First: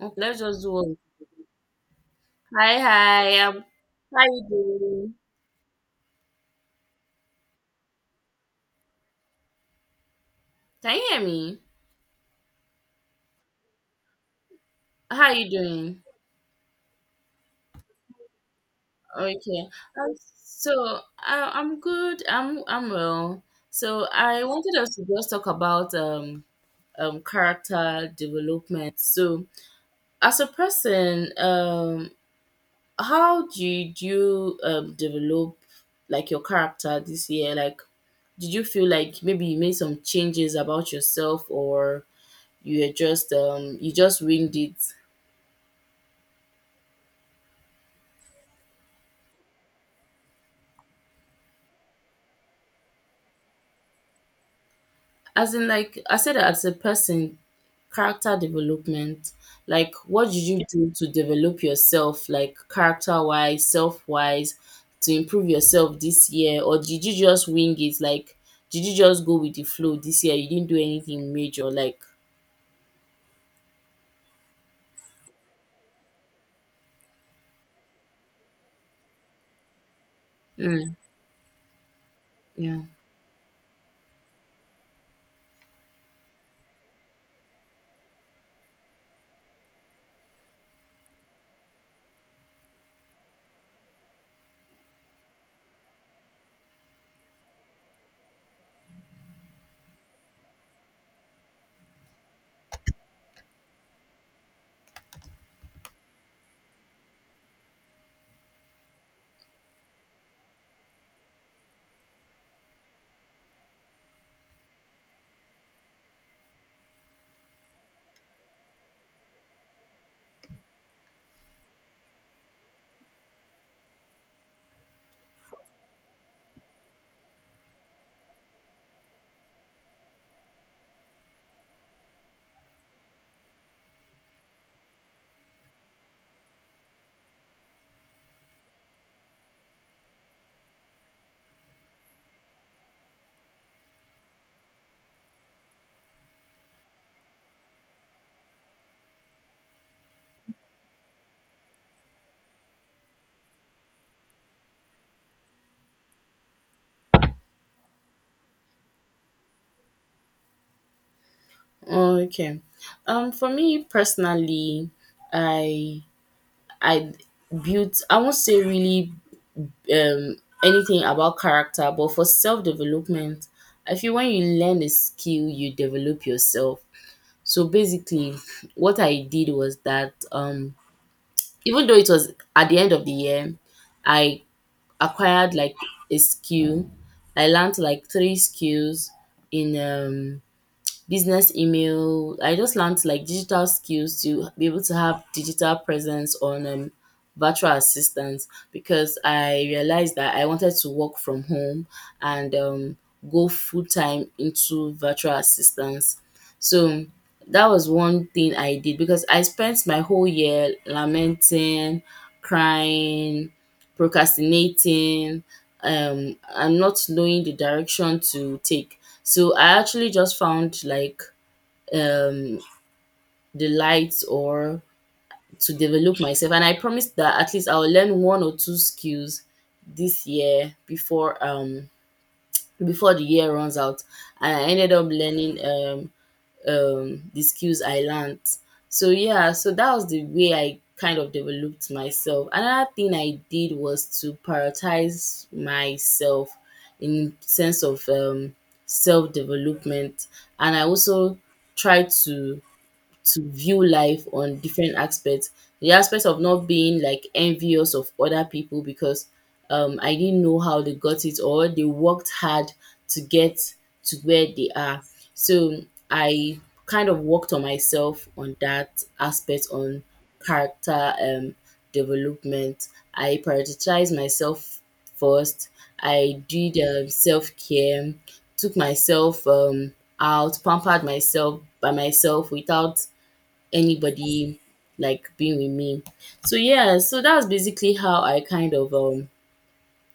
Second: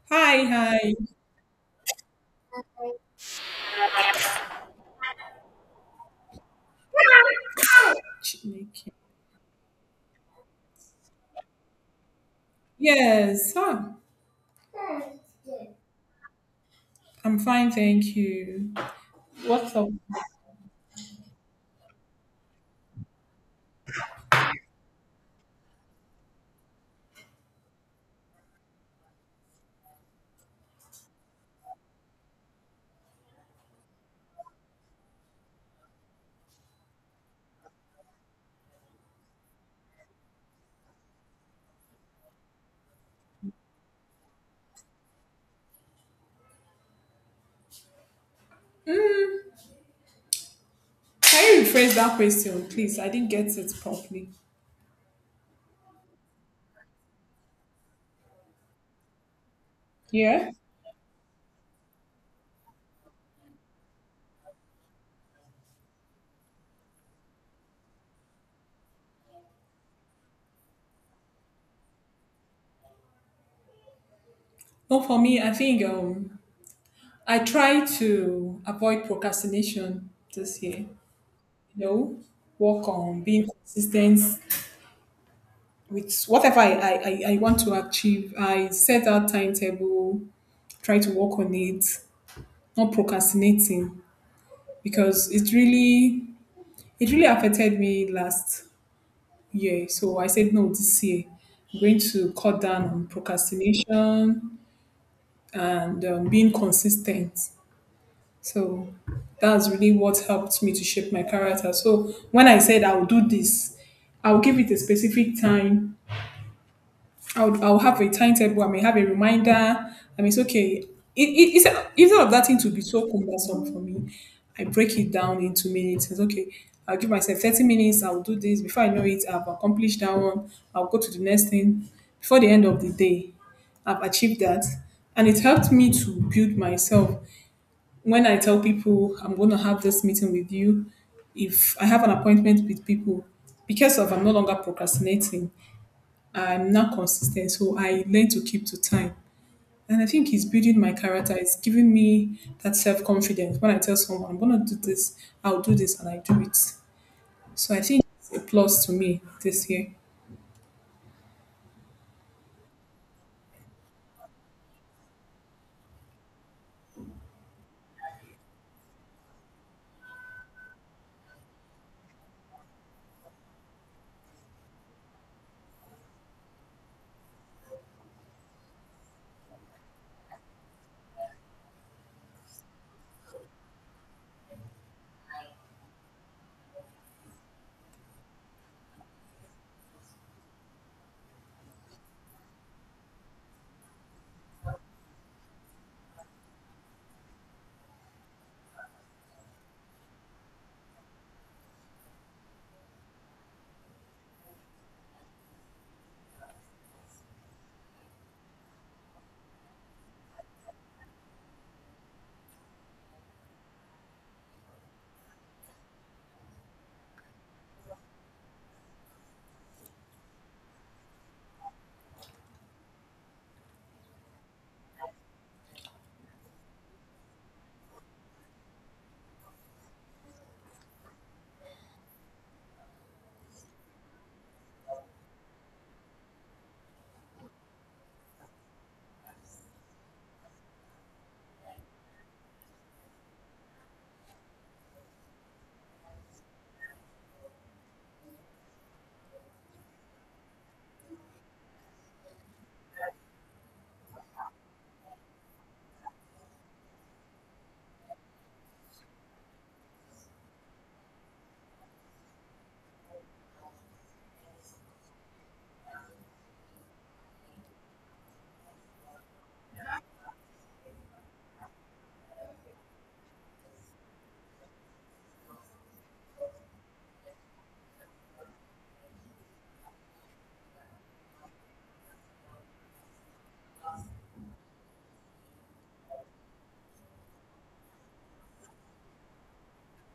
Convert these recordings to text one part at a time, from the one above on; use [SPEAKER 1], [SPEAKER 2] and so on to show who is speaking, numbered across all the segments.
[SPEAKER 1] Mm, let's
[SPEAKER 2] Hi,
[SPEAKER 1] just do
[SPEAKER 2] hi.
[SPEAKER 1] one. Hi, hi. How you doing?
[SPEAKER 2] Chineke.
[SPEAKER 1] Can you hear me?
[SPEAKER 2] Yes, huh.
[SPEAKER 1] How you doing?
[SPEAKER 2] I'm fine, thank you.
[SPEAKER 1] Okay.
[SPEAKER 2] What's up?
[SPEAKER 1] Um, so I'm good. I'm well. So I wanted us to just talk about character development. So as a person, how did you develop like your character this year? Like, did you feel like maybe you made some changes about yourself, or you just winged it?
[SPEAKER 2] Can you rephrase that question, please? I didn't get it properly.
[SPEAKER 1] As in, like I said, as a person, character development, like, what did
[SPEAKER 2] Yeah?
[SPEAKER 1] you do to develop yourself? Like character wise, self wise, to improve yourself this year? Or did you just wing it? Like, did you just go with the flow this year? You didn't do anything major, like.
[SPEAKER 2] Well, for me, I think, I try to avoid procrastination this year.
[SPEAKER 1] Mm,
[SPEAKER 2] You know,
[SPEAKER 1] yeah.
[SPEAKER 2] work on being consistent with whatever I want to achieve. I set out timetable, try to work on it, not procrastinating because it really affected me last year. So I said, no, this year I'm going to cut down on procrastination and being consistent. So that's really what helped me to shape my character. So when I said I'll do this, I'll give it a specific time. I'll have a timetable. I may have a reminder. I mean, it's okay. It, it, it's, Instead of that thing to be so cumbersome for me, I break it down into minutes. It's okay. I'll give myself 30 minutes. I'll do this. Before I know it, I've accomplished that one. I'll go to the next thing. Before the end of the day, I've achieved that. And it helped me to build myself. When I tell people I'm going to have this meeting with you, if I have an appointment with people, because of I'm no longer procrastinating, I'm not consistent, so I learn to keep to time. And I think it's building my character. It's giving me that self confidence. When I tell someone I'm gonna do this, I'll do this, and I do it. So I think it's a plus to me this year.
[SPEAKER 1] Okay. For me personally, i i I won't say really, um, anything about character, but for self development, I feel when you learn a skill, you develop yourself. So basically, what I did was that, even though it was at the end of the year, I acquired like a skill. I learned like three skills in, business email. I just learned like digital skills to be able to have digital presence on, virtual assistants, because I realized that I wanted to work from home and, go full time into virtual assistance. So that was one thing I did, because I spent my whole year lamenting, crying, procrastinating, and not knowing the direction to take. So I actually just found like, um the lights, or to develop myself, and I promised that at least I'll learn one or two skills this year, before the year runs out. And I ended up learning the skills I learned. So yeah, so that was the way I kind of developed myself. Another thing I did was to prioritize myself in sense of, self development, and I also try to view life on different aspects. The aspect of not being like envious of other people, because, I didn't know how they got it, or they worked hard to get to where they are. So I kind of worked on myself on that aspect, on character development. I prioritized myself first. I did, self care, took myself, out, pampered myself by myself, without anybody like being with me. So yeah, so that's basically how I kind of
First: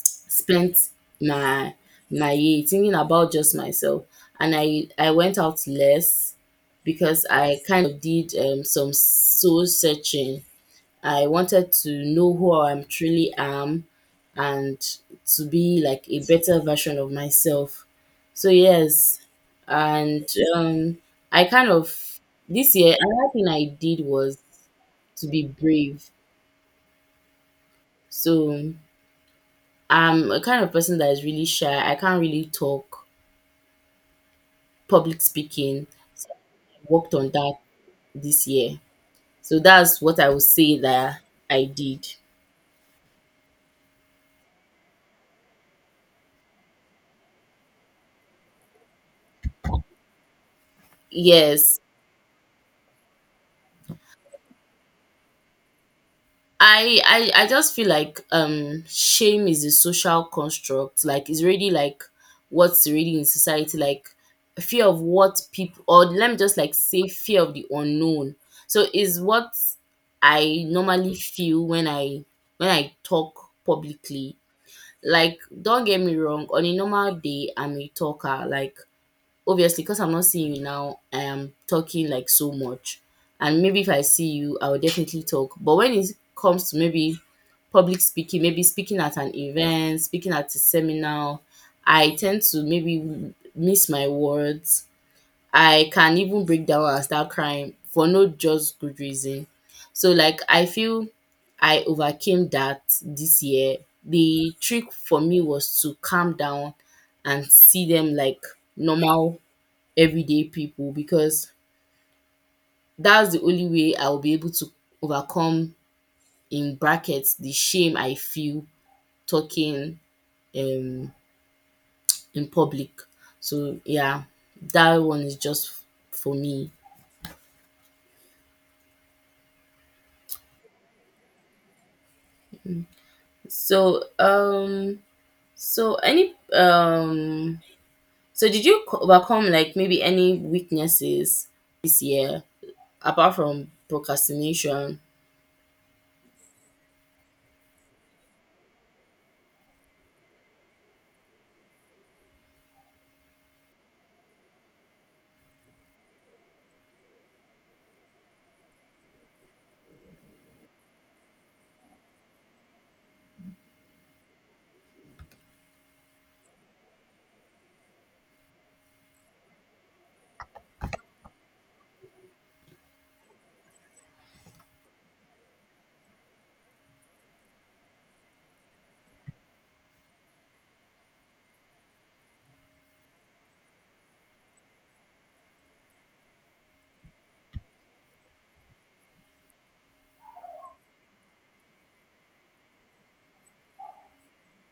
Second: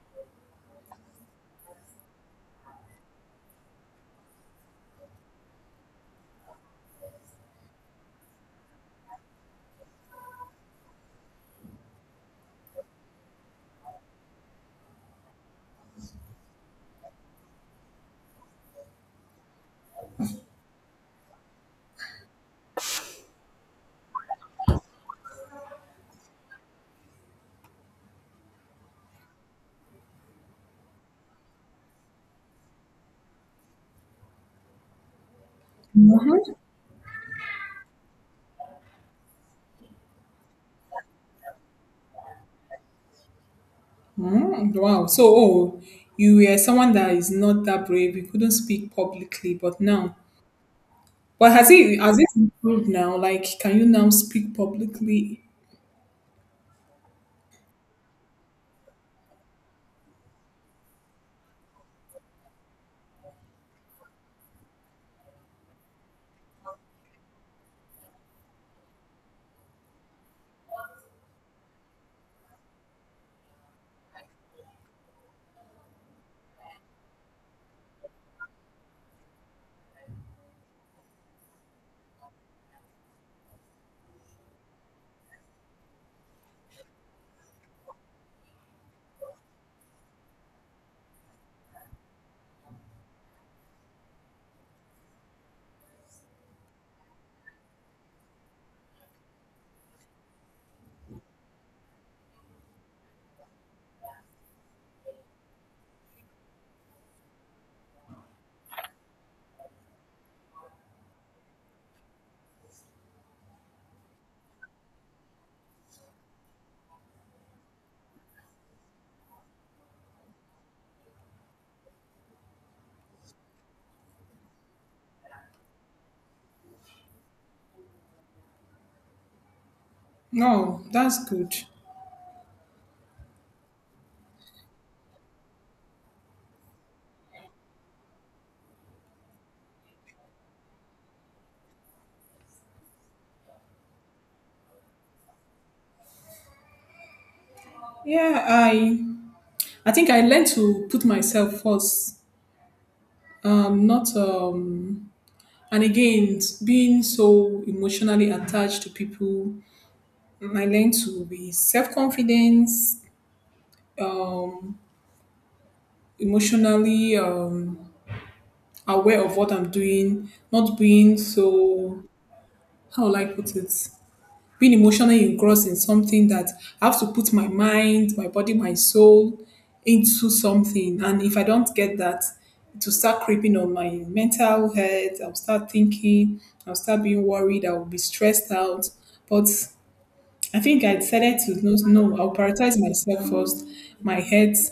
[SPEAKER 1] spent my my year thinking about just myself. And I went out less because I kind of did some soul searching. I wanted to know who I truly am, and to be like a better version of myself. So yes. And um I kind of this year another thing I did was to be brave. So I'm a kind of person that is really shy. I can't really talk, public speaking. So
[SPEAKER 2] Mm-hmm.
[SPEAKER 1] I worked on that this year. So that's what I would say that I did.
[SPEAKER 2] Mm, wow. So oh, you were someone that is not that brave. You couldn't speak publicly, but now, but has
[SPEAKER 1] Yes,
[SPEAKER 2] it has it improved now? Like, can you now speak publicly?
[SPEAKER 1] I just feel like, shame is a social construct. Like it's already like what's already in society, like fear of what people, or let me just like say fear of the unknown. So is what I normally feel when I talk publicly. Like, don't get me wrong, on a normal day I'm a talker. Like, obviously, because I'm not seeing you now, I am talking like so much. And maybe if I see you, I will definitely talk. But when it comes to maybe public speaking, maybe speaking at an event, speaking at a seminar, I tend to maybe miss my words. I can even break down and start crying for no just good reason. So, like, I feel I overcame that this year. The trick for me was to calm down and see them like normal everyday people, because that's the only way I'll be able to overcome, in brackets, the shame I feel talking um in public. So yeah, that one is just for me.
[SPEAKER 2] No, that's good.
[SPEAKER 1] So, so any, so did you overcome, like, maybe any weaknesses this year, apart from procrastination?
[SPEAKER 2] Yeah, I think I learned to put myself first not and again being so emotionally attached to people I learned to be self confident um emotionally aware of what I'm doing not being so how will I put it being emotionally engrossed in something that I have to put my mind, my body, my soul into something. And if I don't get that, to start creeping on my mental health, I'll start thinking, I'll start being worried, I'll be stressed out. But I think I decided to know, no, I'll prioritize myself first, my health,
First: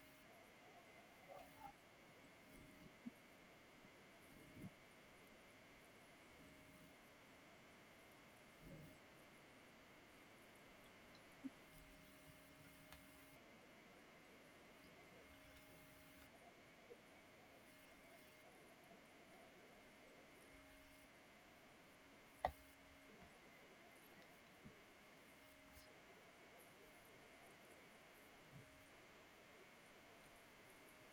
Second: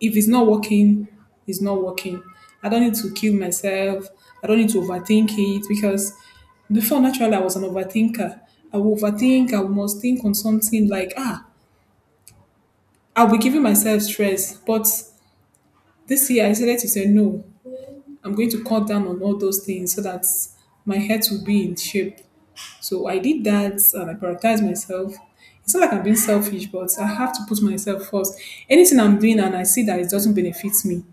[SPEAKER 2] if it's not working, it's not working. I don't need to kill myself. I don't need to overthink it because before naturally I was an overthinker. I will overthink, I must think on something like, ah, I'll be giving myself stress. But this year I decided to say, no, I'm going to cut down on all those things so that my health will be in shape. So I did that and I prioritized myself. It's not like I'm being selfish, but I have to put myself first. Anything I'm doing and I see that it doesn't benefit me,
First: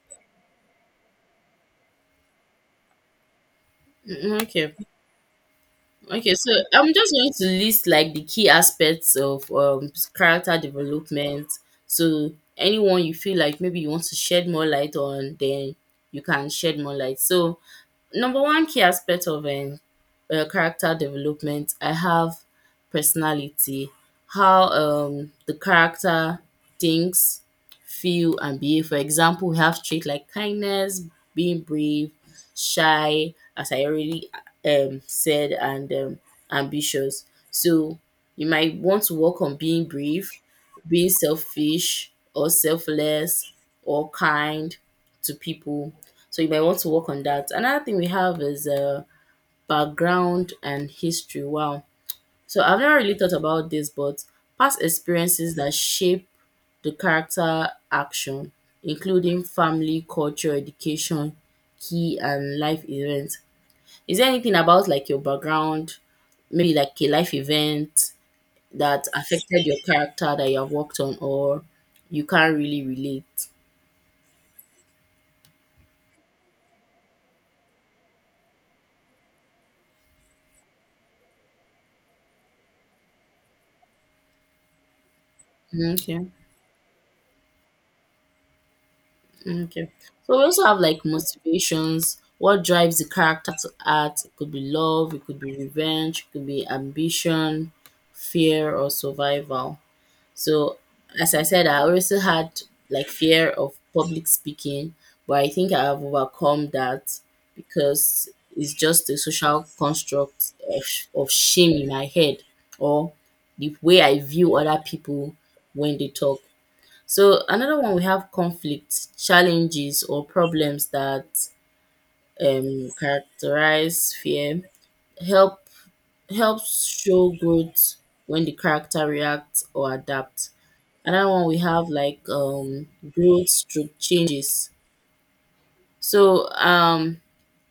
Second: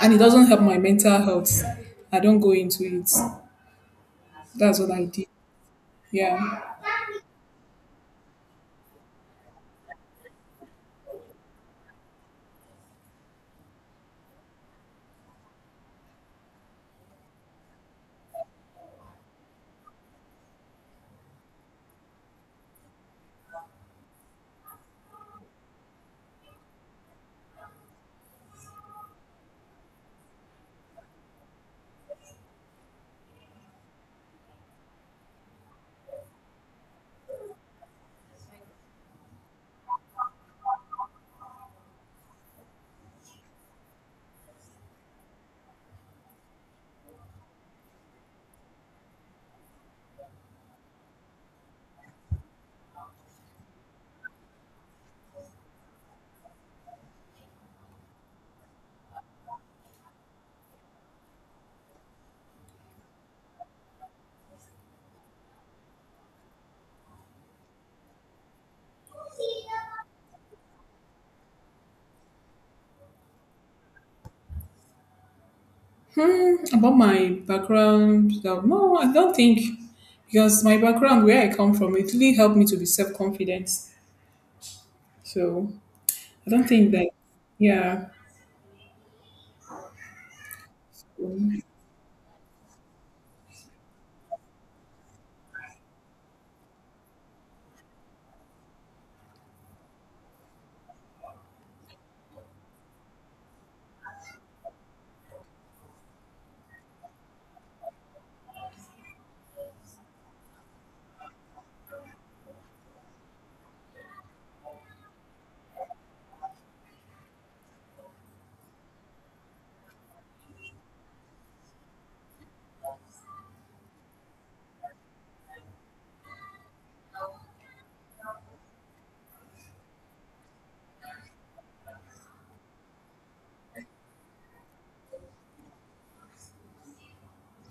[SPEAKER 2] and it doesn't help my mental health. I don't go into it.
[SPEAKER 1] Mm, okay.
[SPEAKER 2] That's what I did.
[SPEAKER 1] Okay, so
[SPEAKER 2] Yeah.
[SPEAKER 1] I'm just going to list like the key aspects of, character development. So anyone you feel like maybe you want to shed more light on, then you can shed more light. So number one key aspect of, character development, I have personality, how, the character thinks, feel, and behave. For example, we have traits like kindness, being brave, shy, as I already, said, and, ambitious. So you might want to work on being brave, being selfish, or selfless, or kind to people, so you might want to work on that. Another thing we have is, background and history. Wow. So I've never really thought about this, but past experiences that shape the character action, including family, culture, education, key, and life events. Is there anything about like your background, maybe like a life event, that affected your character, that you have worked on, or you can't really relate?
[SPEAKER 2] Hmm, about my background, no, I don't think because my background, where I come from, it really helped me to be self confident. So
[SPEAKER 1] Okay.
[SPEAKER 2] I don't think that. Yeah.
[SPEAKER 1] Okay. So we also have like motivations. What drives the character to act? It could be love, it could be revenge, it could be ambition, fear, or survival. So, as I said, I also had like fear of public speaking, but I think I have overcome that, because it's just a social construct of shame in my head, or the way I view other people when they talk. So another one we have conflicts, challenges, or problems that, characterize fear, help helps show growth when the character reacts or adapts. Another one we have like, growth through changes. So,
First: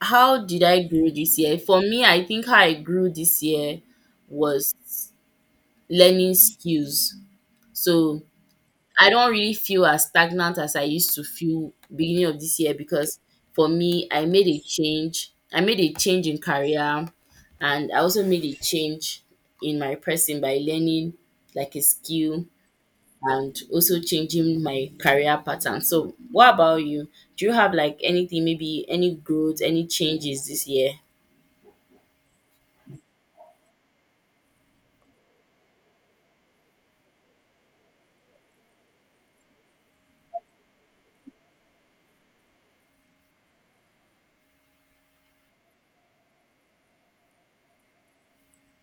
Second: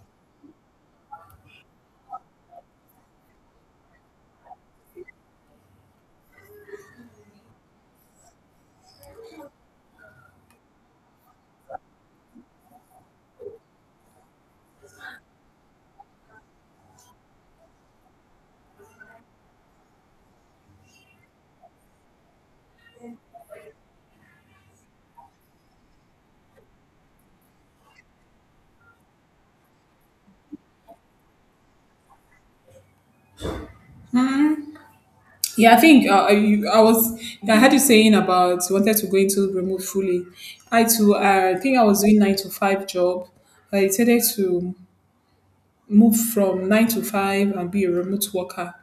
[SPEAKER 1] how did I grow this year? For me, I think how I grew this year was learning skills. So I don't really feel as stagnant as I used to feel beginning of this year, because for me, I made a change. I made a change in career, and I also made a change in my person by learning like a skill, and also changing my career pattern. So, what about you? Do you have like anything, maybe any growth, any changes this year?
[SPEAKER 2] Yeah, I think I was. I had you saying about you wanted to go into remote fully. I too. I think I was doing nine to five job. I decided to move from nine to five and be a remote worker.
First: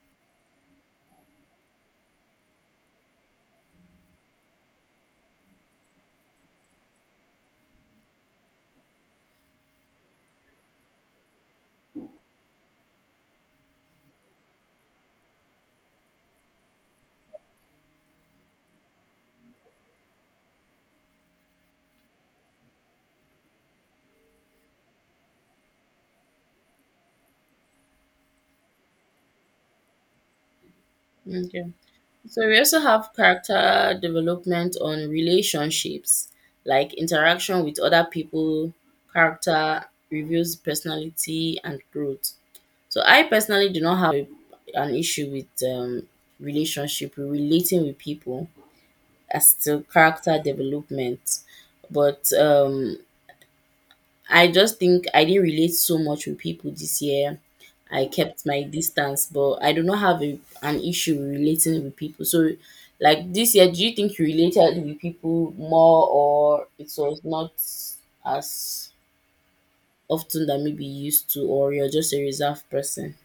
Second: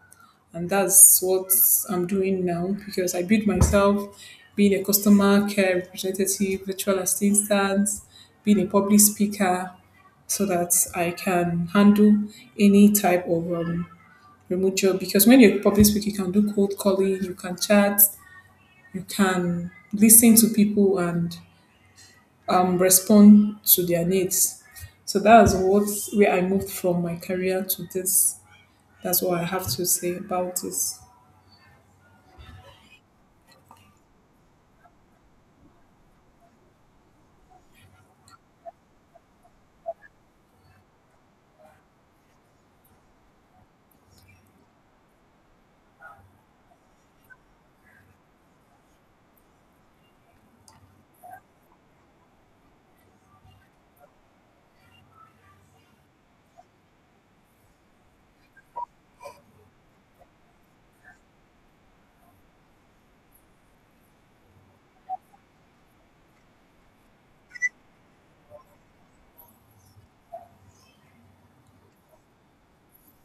[SPEAKER 2] And that's what I'm doing now because I built myself being a customer care representative, virtual assistant, being a public speaker, so that I can handle any type of remote job. Because when you're a public speaker, you can do cold calling, you can chat, you can listen to people and respond to their needs. So that's what where I moved from my career to this. That's what I have to say about this.
[SPEAKER 1] Okay. So we also have character development on relationships, like interaction with other people, character reveals personality and growth. So I personally do not have an issue with, relationship, relating with people as to character development, but, I just think I didn't relate so much with people this year. I kept my distance, but I do not have an issue with relating with people. So, like this year, do you think you related with people more, or it was not as often that maybe you used to, or you're just a reserved person?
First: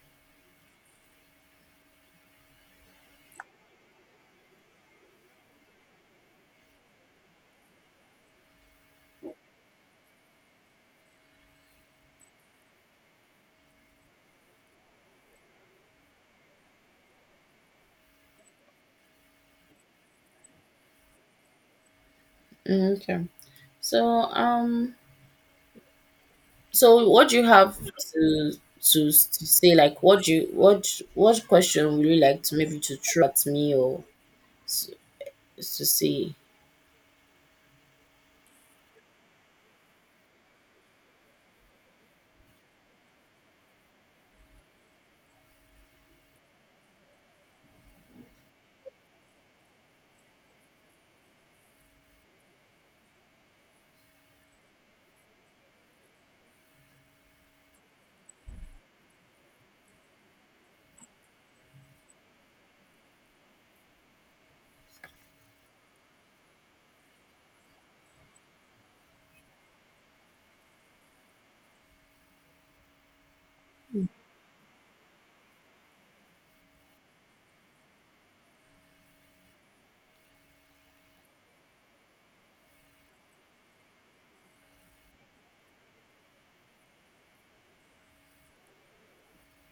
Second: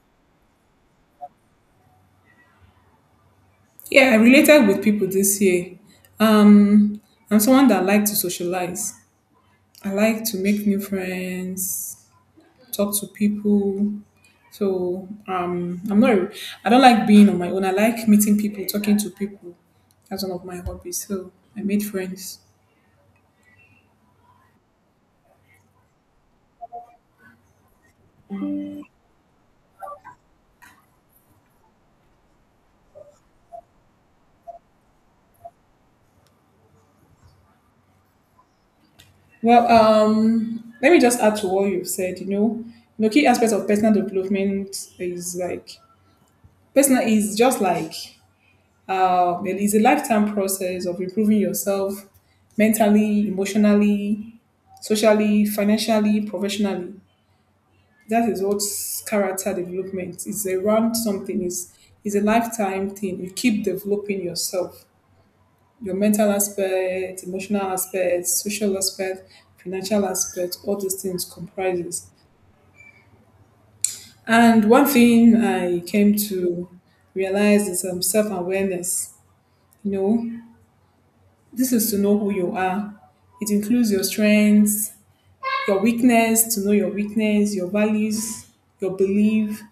[SPEAKER 2] Yeah, I related with people this year. Um, I'm someone that like to socialize. I like to make new friends, talk to people. So I'm not. I don't like being on my own. I like meeting people, talking to people. That's one of my hobbies. So I made friends.
[SPEAKER 1] Mm, okay. So, so what do you have to say? Like, what question would you like to maybe to throw at me, or to, to say?
[SPEAKER 2] Well, let me just add to what you've said. You know, the key aspect of personal development is like, personal is just like, it is a lifetime process of improving yourself mentally, emotionally, socially, financially, professionally. That is what character development is around something. Is a lifetime thing. You keep developing yourself, your mental aspect, emotional aspect, social aspect, financial aspect. All these things comprises. And one thing I came to realize is self awareness. You know, this is to know who you are. It includes your strengths, your weakness, to know your weakness, your values, your belief,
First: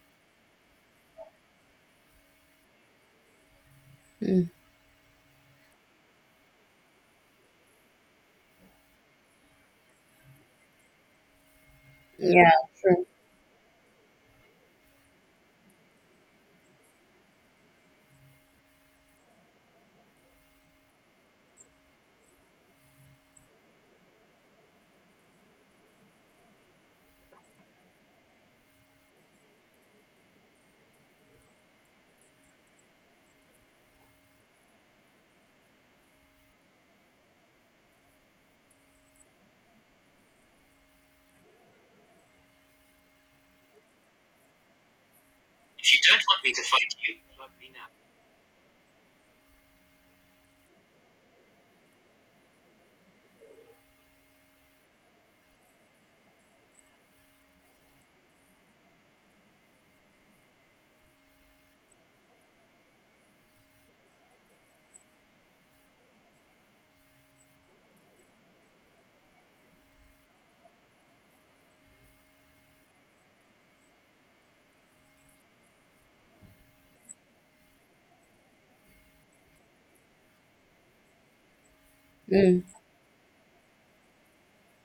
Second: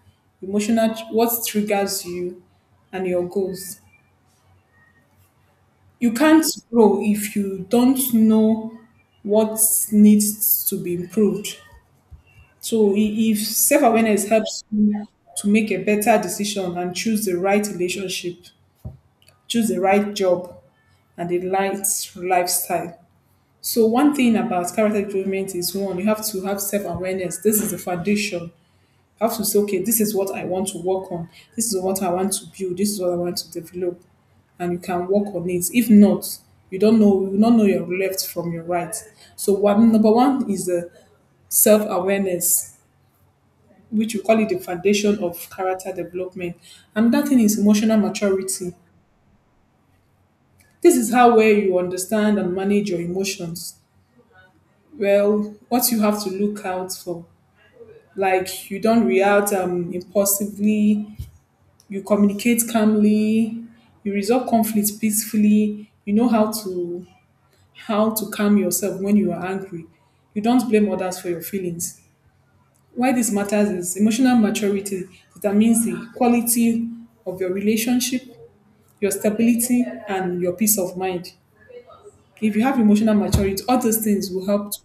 [SPEAKER 2] emotional, what triggers you, and your goals. You can't grow if you don't know what needs to be improved.
[SPEAKER 1] Yeah,
[SPEAKER 2] So,
[SPEAKER 1] true.
[SPEAKER 2] if self awareness helps you to make a better decision and choose the right relationship, choose the right job, and the right lifestyle. So one thing about character development is one, you have to have self-awareness. This is the foundation. You have to say, okay, this is what I want to work on. This is what I want to build. This is what I want to develop. And you can work on it. If not, you don't know, you will not know your left from your right. So one number one is the self-awareness, which we call it the foundation of character development. And that thing is emotional maturity. This is how well you understand and manage your emotions. Well, what you have to look out for like you don't react impulsively, you communicate calmly, you resolve conflicts peacefully, you know how to calm yourself when you are angry. You don't blame others for your feelings. Why this matters is emotional maturity determines the quality of your relationship, your stability, and your peace of mind. If you
[SPEAKER 1] Mm,
[SPEAKER 2] have emotional maturity, all those things will help to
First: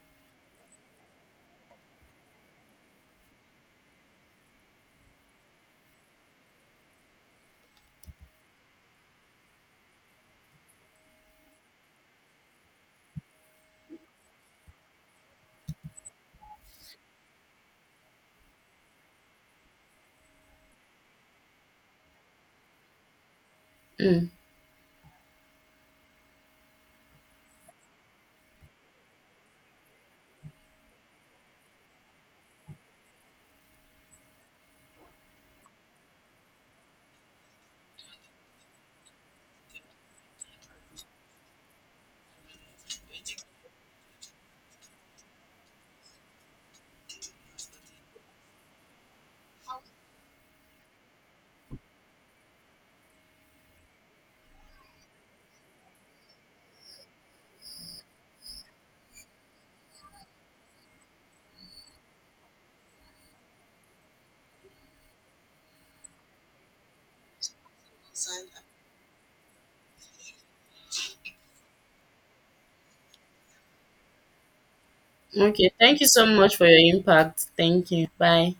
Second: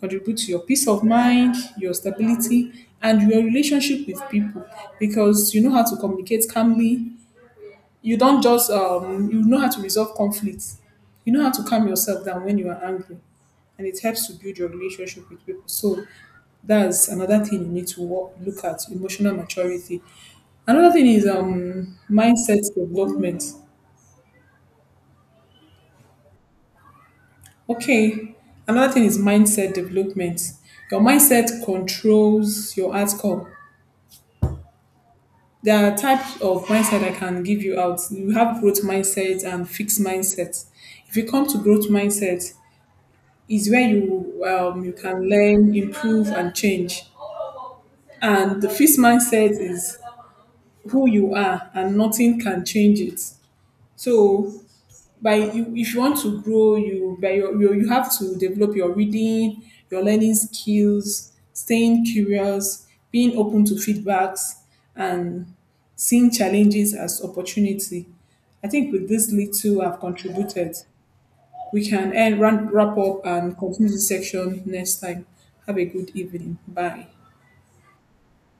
[SPEAKER 2] contribute to your peace of mind, your stability, and your relationship with people because you know how to communicate calmly. You don't just, you know how to resolve conflicts. You know how to calm yourself down when you are angry, and it helps to build your relationship with people. So that's another thing you need to work, look at emotional maturity. Another thing is mindset development.
[SPEAKER 1] mm.
[SPEAKER 2] Okay, another thing is mindset development. Your mindset controls your outcome. There are types of mindset I can give you out. You have growth mindset and fixed mindset. If you come to growth mindset, is where you can learn, improve, and change. And the fixed mindset is who you are, and nothing can change it. So, by you, if you want to grow, you have to develop your reading, your learning skills, staying curious, being open to feedbacks, and seeing challenges as opportunity. I think with this little I've contributed, we can end, wrap up and continue this section next time.
[SPEAKER 1] Okay.
[SPEAKER 2] Have a
[SPEAKER 1] Thank you
[SPEAKER 2] good
[SPEAKER 1] so much
[SPEAKER 2] evening.
[SPEAKER 1] for your
[SPEAKER 2] Bye.
[SPEAKER 1] impact. Thank you. Bye.